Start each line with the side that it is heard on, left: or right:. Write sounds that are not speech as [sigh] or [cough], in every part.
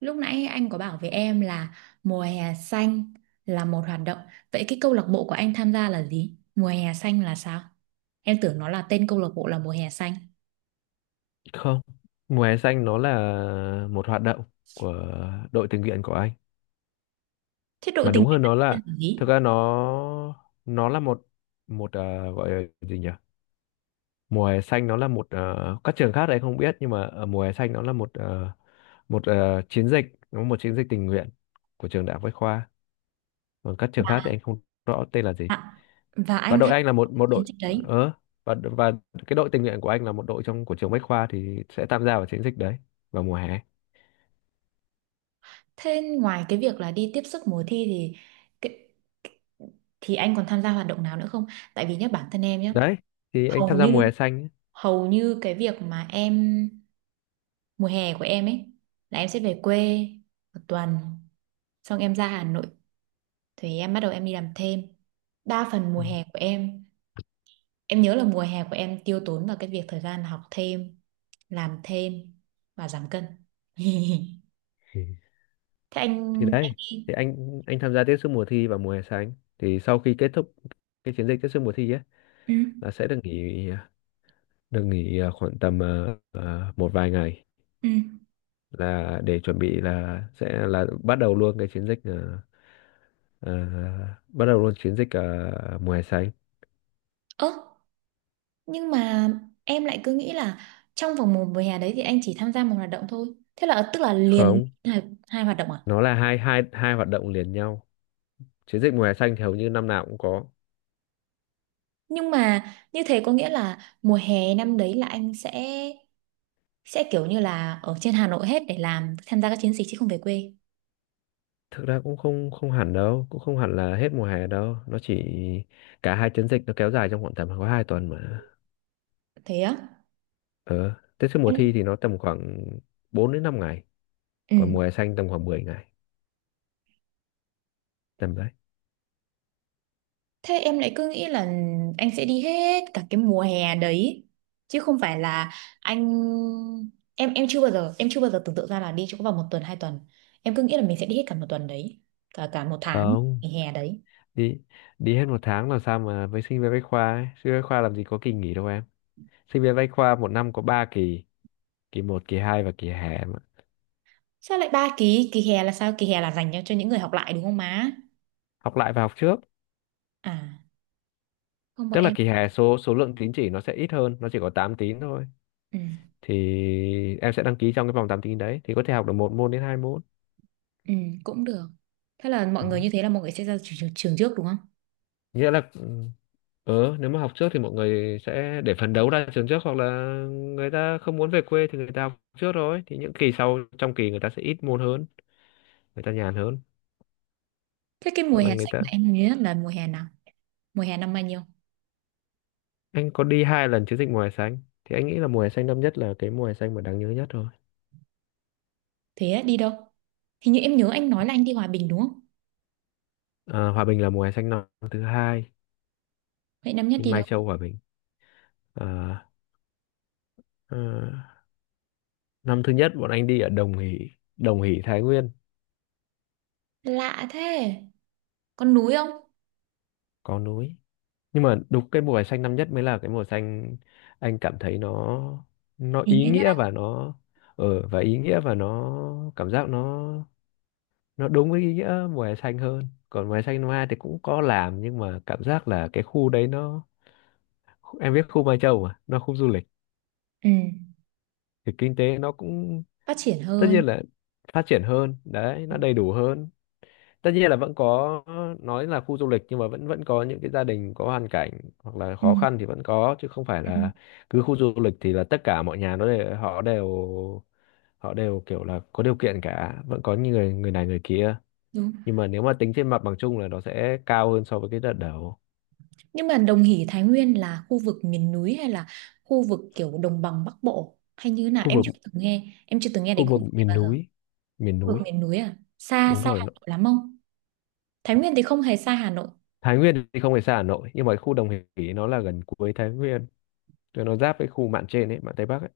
right: Lúc nãy anh có bảo với em là mùa hè xanh là một hoạt động. Vậy cái câu lạc bộ của anh tham gia là gì? Mùa hè xanh là sao? Em tưởng nó là tên câu lạc bộ là mùa hè xanh.
left: Không, mùa hè xanh nó là một hoạt động của đội tình nguyện của anh.
right: Thế đội
left: Mà
right: tình
left: đúng
right: nguyện
left: hơn
right: anh
left: nó là,
right: tên là
left: thực
right: gì?
left: ra nó là một một, gọi là gì nhỉ? Mùa hè xanh nó là một, các trường khác thì anh không biết, nhưng mà ở mùa hè xanh nó là chiến dịch, nó một chiến dịch tình nguyện của trường Đại học Bách Khoa. Còn các trường khác thì anh không rõ tên là gì.
right: À, và
left: Và
right: anh
left: đội
right: tham
left: anh là
right: gia
left: một một
right: chiến
left: đội,
right: dịch đấy.
left: ờ và cái đội tình nguyện của anh là một đội trong của trường Bách Khoa thì sẽ tham gia vào chiến dịch đấy vào mùa hè.
right: Thế ngoài cái việc là đi tiếp sức mùa thi thì cái- thì anh còn tham gia hoạt động nào nữa không? Tại vì nhá bản thân em nhá,
left: Đấy, thì anh tham
right: hầu
left: gia mùa
right: như
left: hè xanh ấy.
right: hầu như cái việc mà em mùa hè của em ấy là em sẽ về quê một tuần, xong em ra Hà Nội thì em bắt đầu em đi làm thêm. Đa phần mùa
left: Ừ.
right: hè của em nhớ là mùa hè của em tiêu tốn vào cái việc thời gian học thêm, làm thêm và giảm cân. [laughs]
left: Ừ.
right: Thế anh
left: Thì
right: anh
left: đấy,
right: đi.
left: thì anh tham gia tiếp sức mùa thi và mùa hè xanh, thì sau khi kết thúc cái chiến dịch tiếp sức mùa thi ấy
right: Ừ.
left: là sẽ được nghỉ, được nghỉ khoảng tầm một vài ngày,
right: Ừ.
left: là để chuẩn bị là sẽ là bắt đầu luôn cái chiến dịch, à, bắt đầu luôn chiến dịch mùa hè xanh.
right: Ơ, nhưng mà em lại cứ nghĩ là trong vòng một mùa hè đấy thì anh chỉ tham gia một hoạt động thôi, thế là tức là liền
left: Không,
right: hai, hoạt động à?
left: nó là hai hai hai hoạt động liền nhau. Chiến dịch mùa hè xanh thì hầu như năm nào cũng có.
right: Nhưng mà như thế có nghĩa là mùa hè năm đấy là anh sẽ kiểu như là ở trên Hà Nội hết để làm tham gia các chiến dịch chứ không về quê.
left: Thực ra cũng không không hẳn đâu, cũng không hẳn là hết mùa hè đâu, nó chỉ, cả hai chiến dịch nó kéo dài trong khoảng tầm có 2 tuần mà.
right: Thế á?
left: Ờ Tết trước mùa
right: Em.
left: thi thì nó tầm khoảng 4 đến 5 ngày,
right: Ừ.
left: còn mùa hè xanh tầm khoảng 10 ngày, tầm đấy.
right: Thế em lại cứ nghĩ là anh sẽ đi hết cả cái mùa hè đấy, chứ không phải là anh, em chưa bao giờ em chưa bao giờ tưởng tượng ra là đi chỗ vào một tuần hai tuần. Em cứ nghĩ là mình sẽ đi hết cả một tuần đấy, cả cả một tháng,
left: Không,
right: kỳ hè đấy.
left: đi đi hết một tháng làm sao mà, với sinh viên bách khoa ấy. Sinh viên bách khoa làm gì có kỳ nghỉ đâu em. Sinh viên bách khoa một năm có 3 kỳ: kỳ một, kỳ 2 và kỳ hè mà.
right: Sao lại ba kỳ? Kỳ hè là sao? Kỳ hè là dành cho những người học lại đúng không má?
left: Học lại và học trước.
right: À, không, bọn
left: Tức là
right: em.
left: kỳ hè số số lượng tín chỉ nó sẽ ít hơn, nó chỉ có 8 tín thôi,
right: Ừ.
left: thì em sẽ đăng ký trong cái vòng 8 tín đấy thì có thể học được một môn đến hai môn.
right: Ừ, cũng được. Thế là mọi
left: Ừ.
right: người, như thế là mọi người sẽ ra trường trước đúng không?
left: Nghĩa là ừ, nếu mà học trước thì mọi người sẽ để phấn đấu ra trường trước, hoặc là người ta không muốn về quê thì người ta học trước rồi, thì những kỳ sau trong kỳ người ta sẽ ít môn hơn, người ta nhàn hơn.
right: Thế cái mùa
left: Hoặc là
right: hè
left: người
right: xanh
left: ta,
right: mà em nhớ nhất là mùa hè nào, mùa hè năm bao nhiêu?
left: anh có đi 2 lần chiến dịch mùa hè xanh, thì anh nghĩ là mùa hè xanh năm nhất là cái mùa hè xanh mà đáng nhớ nhất thôi.
right: Thế á, đi đâu? Hình như em nhớ anh nói là anh đi Hòa Bình đúng không?
left: Ờ, Hòa Bình là mùa hè xanh năm thứ hai,
right: Vậy năm nhất
left: đi
right: đi
left: Mai
right: đâu?
left: Châu Hòa Bình. Ờ, ờ, năm thứ nhất bọn anh đi ở Đồng Hỷ, Đồng Hỷ Thái Nguyên.
right: Lạ thế. Con núi không?
left: Có núi, nhưng mà đúng cái mùa vải xanh năm nhất mới là cái mùa xanh anh cảm thấy nó
right: Ý
left: ý
right: nghĩa
left: nghĩa,
right: nhất.
left: và nó. Và ý nghĩa, và nó cảm giác nó đúng với ý nghĩa mùa hè xanh hơn. Còn mùa hè xanh năm hai thì cũng có làm, nhưng mà cảm giác là cái khu đấy nó, em biết khu Mai Châu mà, nó khu du lịch
right: Ừ.
left: thì kinh tế nó cũng,
right: Phát triển
left: tất
right: hơn.
left: nhiên là phát triển hơn đấy, nó đầy đủ hơn. Tất nhiên là vẫn có, nói là khu du lịch nhưng mà vẫn vẫn có những cái gia đình có hoàn cảnh hoặc là
right: Ừ.
left: khó khăn, thì vẫn có, chứ không phải
right: Ừ.
left: là cứ khu du lịch thì là tất cả mọi nhà nó đều, họ đều, họ đều kiểu là có điều kiện cả, vẫn có những người, người này người kia.
right: Đúng.
left: Nhưng mà nếu mà tính trên mặt bằng chung là nó sẽ cao hơn so với cái đợt đầu.
right: Nhưng mà Đồng Hỷ Thái Nguyên là khu vực miền núi hay là khu vực kiểu đồng bằng Bắc Bộ hay như thế nào?
left: Khu
right: Em
left: vực,
right: chưa từng nghe. Em chưa từng nghe
left: khu
right: đến khu
left: vực
right: vực này
left: miền
right: bao giờ.
left: núi, miền
right: Khu vực
left: núi.
right: miền núi à? Xa
left: Đúng
right: xa
left: rồi,
right: Hà
left: nó,
right: Nội lắm không? Thái Nguyên thì không hề xa Hà Nội.
left: Thái Nguyên thì không phải xa Hà Nội, nhưng mà khu Đồng Hỷ nó là gần cuối Thái Nguyên, cho nó giáp với khu mạn trên ấy, mạn Tây Bắc ấy.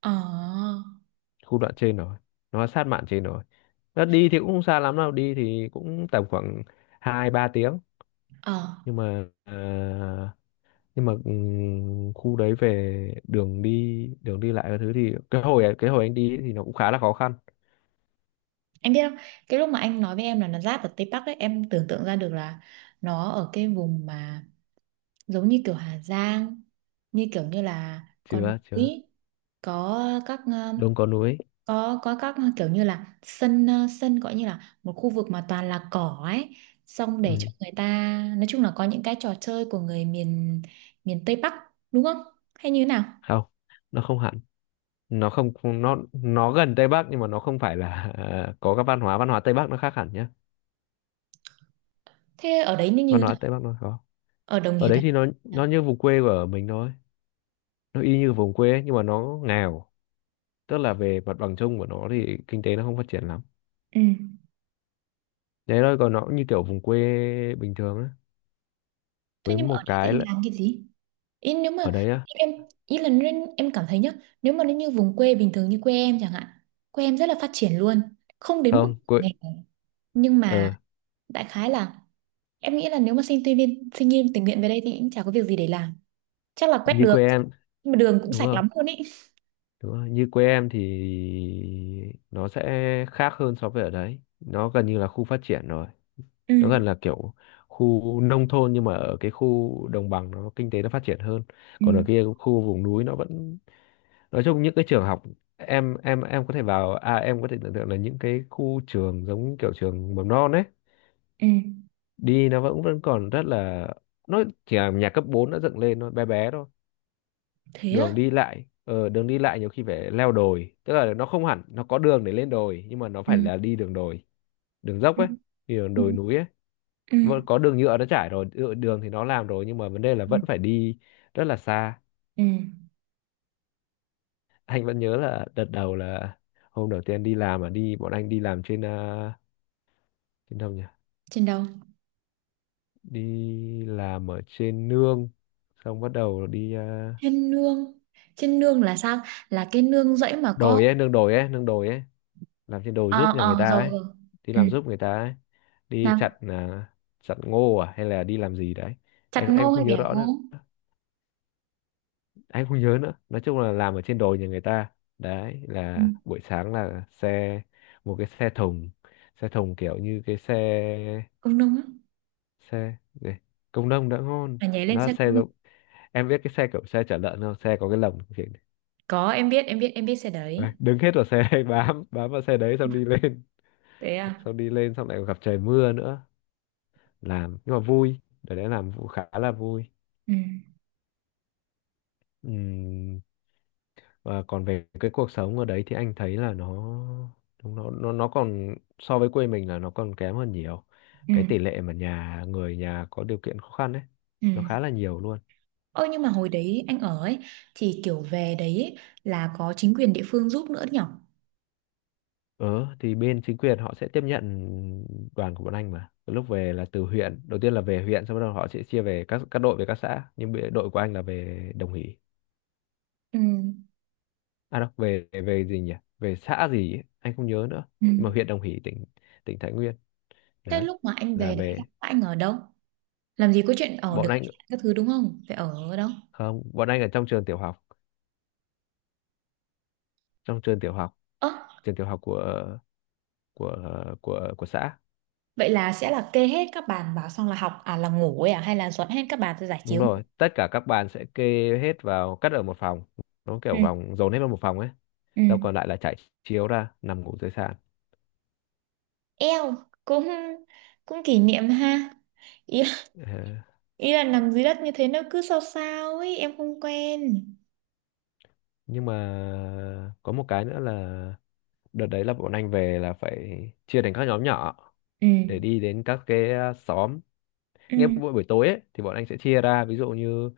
right: Ờ.
left: Khu đoạn trên rồi, nó sát mạn trên rồi, nó đi thì cũng không xa lắm đâu, đi thì cũng tầm khoảng hai ba tiếng.
right: Ờ.
left: Nhưng mà nhưng mà khu đấy về đường đi, đường đi lại cái thứ, thì cái hồi anh đi ấy thì nó cũng khá là khó khăn.
right: Em biết không, cái lúc mà anh nói với em là nó giáp ở Tây Bắc ấy, em tưởng tượng ra được là nó ở cái vùng mà giống như kiểu Hà Giang, như kiểu như là con
left: Chưa chưa,
right: núi, có các
left: đông có núi.
right: có các kiểu như là sân gọi như là một khu vực mà toàn là cỏ ấy, xong để
left: Ừ.
right: cho người ta nói chung là có những cái trò chơi của người miền miền Tây Bắc đúng không? Hay như thế nào?
left: Không, nó không hẳn, nó không, nó gần Tây Bắc nhưng mà nó không phải là [laughs] có các văn hóa, văn hóa Tây Bắc nó khác hẳn nhá.
right: Thế ở đấy nó như
left: Văn
right: thế
left: hóa
right: nào?
left: Tây Bắc nó khó.
right: Ở Đồng
left: Ở
right: Hỷ
left: đấy
right: Thành.
left: thì nó
right: À?
left: nó như vùng quê của mình thôi, nó y như vùng quê ấy, nhưng mà nó nghèo. Tức là về mặt bằng chung của nó thì kinh tế nó không phát triển lắm,
right: Ừ.
left: đấy thôi. Còn nó cũng như kiểu vùng quê bình thường á.
right: Thế
left: Với
right: nhưng mà ở
left: một
right: đấy thì
left: cái
right: anh
left: là
right: làm cái gì? Ý nếu mà
left: ở đấy á,
right: em, ý là nên em cảm thấy nhá, nếu mà nó như vùng quê bình thường như quê em chẳng hạn, quê em rất là phát triển luôn, không đến mức
left: không, quê,
right: nghèo, nhưng mà
left: ờ,
right: đại khái là em nghĩ là nếu mà sinh viên tình nguyện về đây thì cũng chả có việc gì để làm, chắc là quét
left: như quê
right: đường
left: em.
right: nhưng mà đường cũng
left: Đúng
right: sạch
left: rồi,
right: lắm luôn ý.
left: đúng rồi, như quê em thì nó sẽ khác hơn, so với ở đấy nó gần như là khu phát triển rồi.
right: Ừ.
left: Nó gần là kiểu khu nông thôn, nhưng mà ở cái khu đồng bằng nó kinh tế nó phát triển hơn.
right: Ừ.
left: Còn ở kia khu vùng núi nó vẫn, nói chung những cái trường học, em có thể vào, à em có thể tưởng tượng là những cái khu trường giống kiểu trường mầm non ấy,
right: Ừ.
left: đi nó vẫn vẫn còn rất là, nó chỉ là nhà cấp 4 đã dựng lên, nó bé bé thôi.
right: Thế á?
left: Đường đi lại đường đi lại nhiều khi phải leo đồi, tức là nó không hẳn nó có đường để lên đồi, nhưng mà nó phải
right: Ừ.
left: là đi đường đồi, đường dốc
right: Ừ.
left: ấy, đi đường
right: Ừ.
left: đồi núi ấy.
right: Ừ.
left: Vẫn có đường nhựa nó trải rồi, nhựa đường thì nó làm rồi, nhưng mà vấn đề là
right: Ừ.
left: vẫn phải đi rất là xa.
right: Ừ.
left: Anh vẫn nhớ là đợt đầu là hôm đầu tiên đi làm, mà đi bọn anh đi làm trên đến đâu nhỉ,
right: Trên đâu?
left: đi làm ở trên nương. Xong bắt đầu đi,
right: Trên nương. Trên nương là sao? Là cái nương rẫy mà có.
left: đồi ấy, nương đồi ấy, nương đồi ấy, làm trên đồi
right: Ờ,
left: giúp nhà người
right: ờ,
left: ta
right: rồi,
left: ấy,
right: rồi.
left: đi
right: Ừ.
left: làm giúp người ta ấy, đi
right: Nam.
left: chặt chặt ngô à hay là đi làm gì đấy,
right: Chặt
left: em
right: ngô
left: không
right: hay
left: nhớ
right: bẻ
left: rõ
right: ngô?
left: nữa, anh không nhớ nữa, nói chung là làm ở trên đồi nhà người ta. Đấy
right: Ừ.
left: là buổi sáng là xe, một cái xe thùng, xe thùng kiểu như cái xe,
right: Công nung á.
left: xe này, công nông đã ngon.
right: À, nhảy lên
left: Nó là
right: xe
left: xe
right: công nung.
left: giống, em biết cái xe kiểu xe chở lợn không, xe có cái lồng kiểu.
right: Có, em biết, em biết, em biết xe
left: Đấy,
right: đấy.
left: đứng hết vào xe [laughs] bám bám vào xe đấy xong đi lên,
right: Thế à?
left: xong đi lên, xong lại còn gặp trời mưa nữa. Làm nhưng mà vui, để đấy làm vụ khá là vui.
right: Ừ.
left: Ừm, và còn về cái cuộc sống ở đấy thì anh thấy là nó nó còn so với quê mình là nó còn kém hơn nhiều.
right: Ừ.
left: Cái tỷ lệ mà nhà người, nhà có điều kiện khó khăn ấy,
right: Ừ.
left: nó khá là nhiều luôn.
right: Ơ nhưng mà hồi đấy anh ở ấy thì kiểu về đấy ấy, là có chính quyền địa phương giúp nữa nhở?
left: Ờ, thì bên chính quyền họ sẽ tiếp nhận đoàn của bọn anh mà. Từ lúc về là từ huyện, đầu tiên là về huyện, sau đó họ sẽ chia về các đội về các xã. Nhưng bị, đội của anh là về Đồng Hỷ.
right: Ừ.
left: À đâu, về về gì nhỉ? Về xã gì ấy, anh không nhớ nữa.
right: Ừ.
left: Nhưng mà huyện Đồng Hỷ, tỉnh tỉnh Thái Nguyên.
right: Thế
left: Đấy.
right: lúc mà anh
left: Là
right: về đấy
left: về,
right: anh ở đâu? Làm gì có chuyện ở
left: bọn
right: được khách
left: anh,
right: sạn các thứ đúng không? Phải ở ở đâu?
left: không, bọn anh ở trong trường tiểu học, trong
right: Ơ,
left: trường tiểu học của của xã.
right: vậy là sẽ là kê hết các bàn vào xong là học à là ngủ ấy à hay là dọn hết các bàn ra giải
left: Đúng
right: chiếu ngủ?
left: rồi, tất cả các bạn sẽ kê hết vào, cất ở một phòng. Nó
right: Ừ.
left: kiểu vòng dồn hết vào một phòng ấy,
right: Ừ.
left: rau còn lại là trải chiếu ra nằm ngủ dưới sàn.
right: Eo, cũng cũng kỷ niệm ha. Ý,
left: Ờ,
right: ý là nằm dưới đất như thế nó cứ sao sao ấy, em không quen.
left: nhưng mà có một cái nữa là đợt đấy là bọn anh về là phải chia thành các nhóm nhỏ
right: Ừ.
left: để đi đến các cái xóm.
right: Ừ.
left: Nghe buổi buổi tối ấy thì bọn anh sẽ chia ra, ví dụ như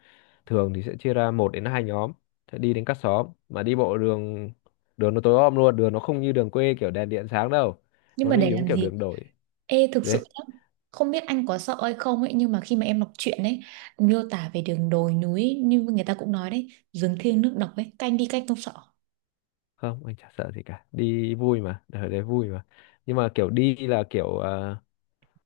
left: thường thì sẽ chia ra một đến hai nhóm sẽ đi đến các xóm mà đi bộ đường đường nó tối om luôn, đường nó không như đường quê kiểu đèn điện sáng đâu
right: Nhưng
left: mà
right: mà
left: nó đi
right: để
left: đúng
right: làm
left: kiểu
right: gì?
left: đường đổi
right: Ê, thực
left: đấy.
right: sự nhá, không biết anh có sợ hay không ấy, nhưng mà khi mà em đọc truyện ấy miêu tả về đường đồi núi ấy, như người ta cũng nói đấy, rừng thiêng nước độc ấy, canh đi cách không sợ.
left: Không, anh chả sợ gì cả, đi vui mà, đời đấy vui mà. Nhưng mà kiểu đi là kiểu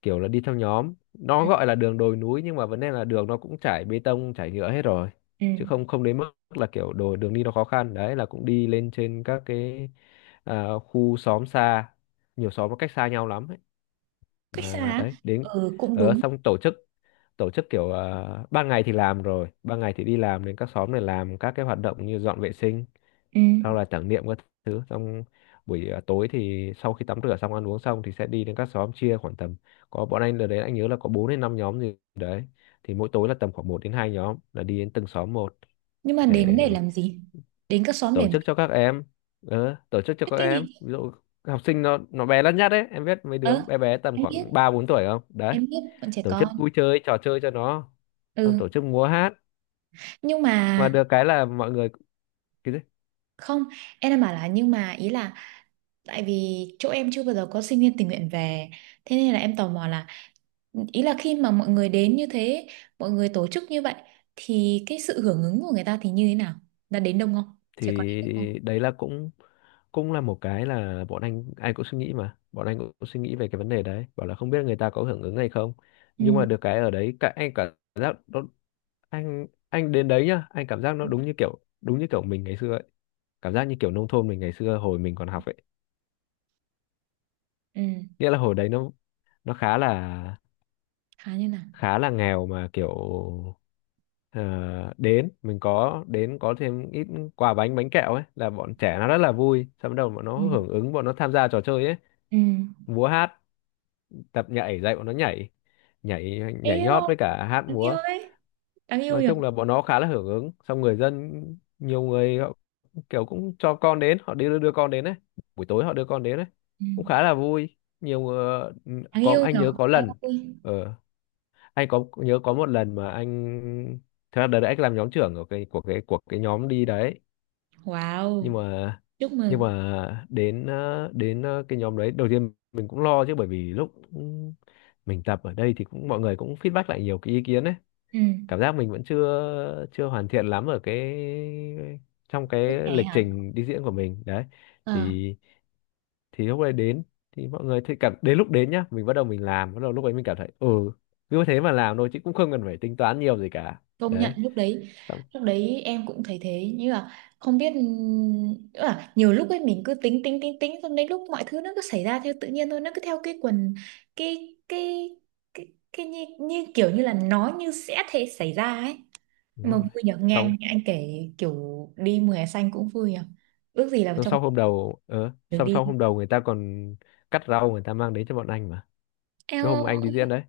left: kiểu là đi theo nhóm, nó
right: Ừ.
left: gọi là đường đồi núi nhưng mà vấn đề là đường nó cũng trải bê tông trải nhựa hết rồi
right: Ừ.
left: chứ không không đến mức là kiểu đồ đường đi nó khó khăn đấy, là cũng đi lên trên các cái khu xóm xa, nhiều xóm nó cách xa nhau lắm ấy.
right: Cách xa
left: Mà
right: á?
left: đấy, đến
right: Ừ, cũng
left: ở
right: đúng.
left: xong tổ chức kiểu ban ngày thì làm rồi, ban ngày thì đi làm đến các xóm này làm các cái hoạt động như dọn vệ sinh,
right: Ừ.
left: sau là tưởng niệm các thứ. Xong buổi tối thì sau khi tắm rửa xong, ăn uống xong thì sẽ đi đến các xóm, chia khoảng tầm, có bọn anh ở đấy anh nhớ là có 4 đến 5 nhóm gì đấy thì mỗi tối là tầm khoảng một đến 2 nhóm là đi đến từng xóm một
right: Nhưng mà
left: để
right: đến để làm gì? Đến các xóm để
left: tổ
right: làm
left: chức
right: gì?
left: cho các em, tổ chức cho
right: Biết
left: các
right: cái
left: em,
right: gì?
left: ví dụ học sinh nó bé lắt nhát đấy, em biết mấy đứa
right: Ờ,
left: bé bé tầm
right: em biết
left: khoảng 3 4 tuổi không đấy,
right: em biết bọn trẻ
left: tổ chức
right: con.
left: vui chơi trò chơi cho nó, xong
right: Ừ.
left: tổ chức múa hát
right: Nhưng
left: mà
right: mà,
left: được cái là mọi người. Cái gì?
right: không, em đang bảo là nhưng mà ý là tại vì chỗ em chưa bao giờ có sinh viên tình nguyện về, thế nên là em tò mò là ý là khi mà mọi người đến như thế, mọi người tổ chức như vậy thì cái sự hưởng ứng của người ta thì như thế nào, đã đến đông không, trẻ con đến đông không?
left: Thì đấy là cũng cũng là một cái là bọn anh ai cũng suy nghĩ, mà bọn anh cũng suy nghĩ về cái vấn đề đấy, bảo là không biết người ta có hưởng ứng hay không.
right: Ừ.
left: Nhưng mà được cái ở đấy, cả anh cảm giác nó, anh đến đấy nhá, anh cảm giác nó đúng như kiểu mình ngày xưa ấy, cảm giác như kiểu nông thôn mình ngày xưa hồi mình còn học ấy.
right: Ừ.
left: Nghĩa là hồi đấy nó khá là
right: Khá như nào?
left: khá là nghèo mà kiểu ờ, đến mình có đến có thêm ít quà bánh bánh kẹo ấy là bọn trẻ nó rất là vui, xong bắt đầu bọn nó
right: Ừ.
left: hưởng ứng, bọn nó tham gia trò chơi ấy,
right: Ừ.
left: múa hát, tập nhảy, dạy bọn nó nhảy nhảy nhảy
right: Yêu,
left: nhót với cả hát
right: đáng yêu
left: múa.
right: đấy, đáng yêu
left: Nói
right: nhỉ.
left: chung là bọn nó khá là hưởng ứng, xong người dân nhiều người họ kiểu cũng cho con đến, họ đi đưa con đến đấy, buổi tối họ đưa con đến đấy,
right: Ừ.
left: cũng khá là vui nhiều người.
right: Đáng
left: Có
right: yêu
left: anh
right: nhỉ.
left: nhớ có
right: Em
left: lần,
right: ơi.
left: ờ, anh có nhớ có một lần mà anh, thật ra đợt đấy anh làm nhóm trưởng của cái, của cái nhóm đi đấy. nhưng
right: Wow.
left: mà
right: Chúc
left: nhưng
right: mừng.
left: mà đến cái nhóm đấy đầu tiên mình cũng lo chứ, bởi vì lúc mình tập ở đây thì cũng mọi người cũng feedback lại nhiều cái ý kiến đấy,
right: Ừ.
left: cảm giác mình vẫn chưa chưa hoàn thiện lắm ở cái, trong
right: Bước
left: cái
right: nhảy
left: lịch
right: hả?
left: trình đi diễn của mình đấy.
right: Ờ.
left: Thì thì lúc đấy đến, thì mọi người thấy cảm, đến lúc đến nhá mình bắt đầu, mình làm bắt đầu lúc ấy mình cảm thấy ừ, cứ thế mà làm thôi chứ cũng không cần phải tính toán nhiều gì cả.
right: Công nhận
left: Đấy.
right: lúc đấy,
left: Xong
right: lúc đấy em cũng thấy thế, như là không biết nữa, là nhiều lúc ấy mình cứ tính tính tính tính xong đến lúc mọi thứ nó cứ xảy ra theo tự nhiên thôi, nó cứ theo cái quần, cái cái cái, cái như, kiểu như là nó như sẽ thế xảy ra ấy.
left: đúng
right: Mà
left: rồi.
right: vui nhở, nghe
left: Xong
right: anh kể, kiểu đi mùa hè xanh cũng vui nhở, ước gì là
left: xong
right: trong
left: sau hôm đầu ờ
right: được
left: xong
right: đi.
left: sau hôm đầu người ta còn cắt rau, người ta mang đến cho bọn anh mà, cái
right: Eo
left: hôm anh đi
right: ơi,
left: diễn đấy,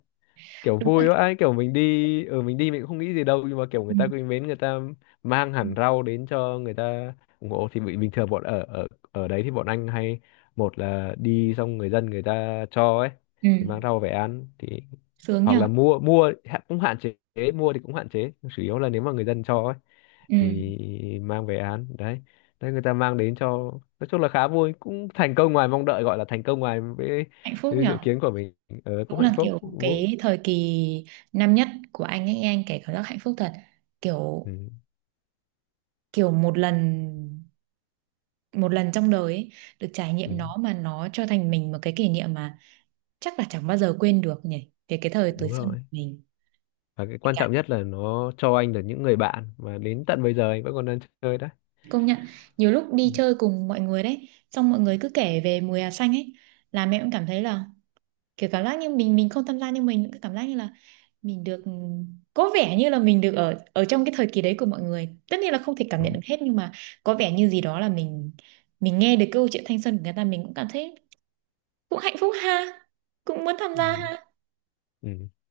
left: kiểu
right: đúng là.
left: vui vãi, kiểu mình đi mình cũng không nghĩ gì đâu nhưng mà kiểu
right: Ừ.
left: người ta quý mến, người ta mang hẳn rau đến cho, người ta ủng hộ thì bình thường bọn ở, ở đấy thì bọn anh hay, một là đi xong người dân người ta cho ấy
right: Ừ.
left: thì mang rau về ăn, thì
right: Sướng
left: hoặc
right: nhở.
left: là mua, cũng hạn chế, mua thì cũng hạn chế, chủ yếu là nếu mà người dân cho ấy
right: Ừ.
left: thì mang về ăn đấy, đấy người ta mang đến cho. Nói chung là khá vui, cũng thành công ngoài mong đợi, gọi là thành công ngoài với,
right: Hạnh phúc
left: với dự
right: nhở.
left: kiến của mình,
right: Đúng
left: cũng hạnh
right: là
left: phúc.
right: kiểu cái thời kỳ năm nhất của anh ấy, anh kể cảm giác hạnh phúc thật. Kiểu,
left: Ừ,
right: kiểu một lần, một lần trong đời ấy, được trải
left: ừ,
right: nghiệm nó mà nó cho thành mình một cái kỷ niệm mà chắc là chẳng bao giờ quên được nhỉ. Về cái thời tuổi
left: đúng
right: xuân
left: rồi,
right: của mình.
left: và cái quan
right: Cả
left: trọng nhất là nó cho anh được những người bạn và đến tận bây giờ anh vẫn còn đang chơi đó.
right: công nhận nhiều lúc
left: Ừ,
right: đi chơi cùng mọi người đấy, xong mọi người cứ kể về mùa hè xanh ấy là mẹ cũng cảm thấy là kiểu cảm giác như mình không tham gia nhưng mình cứ cảm giác như là mình được có vẻ như là mình được ở ở trong cái thời kỳ đấy của mọi người, tất nhiên là không thể cảm nhận
left: đó.
right: được hết nhưng mà có vẻ như gì đó là mình nghe được câu chuyện thanh xuân của người ta mình cũng cảm thấy cũng hạnh phúc ha, cũng muốn tham
left: Ừ,
right: gia ha.
left: ừ.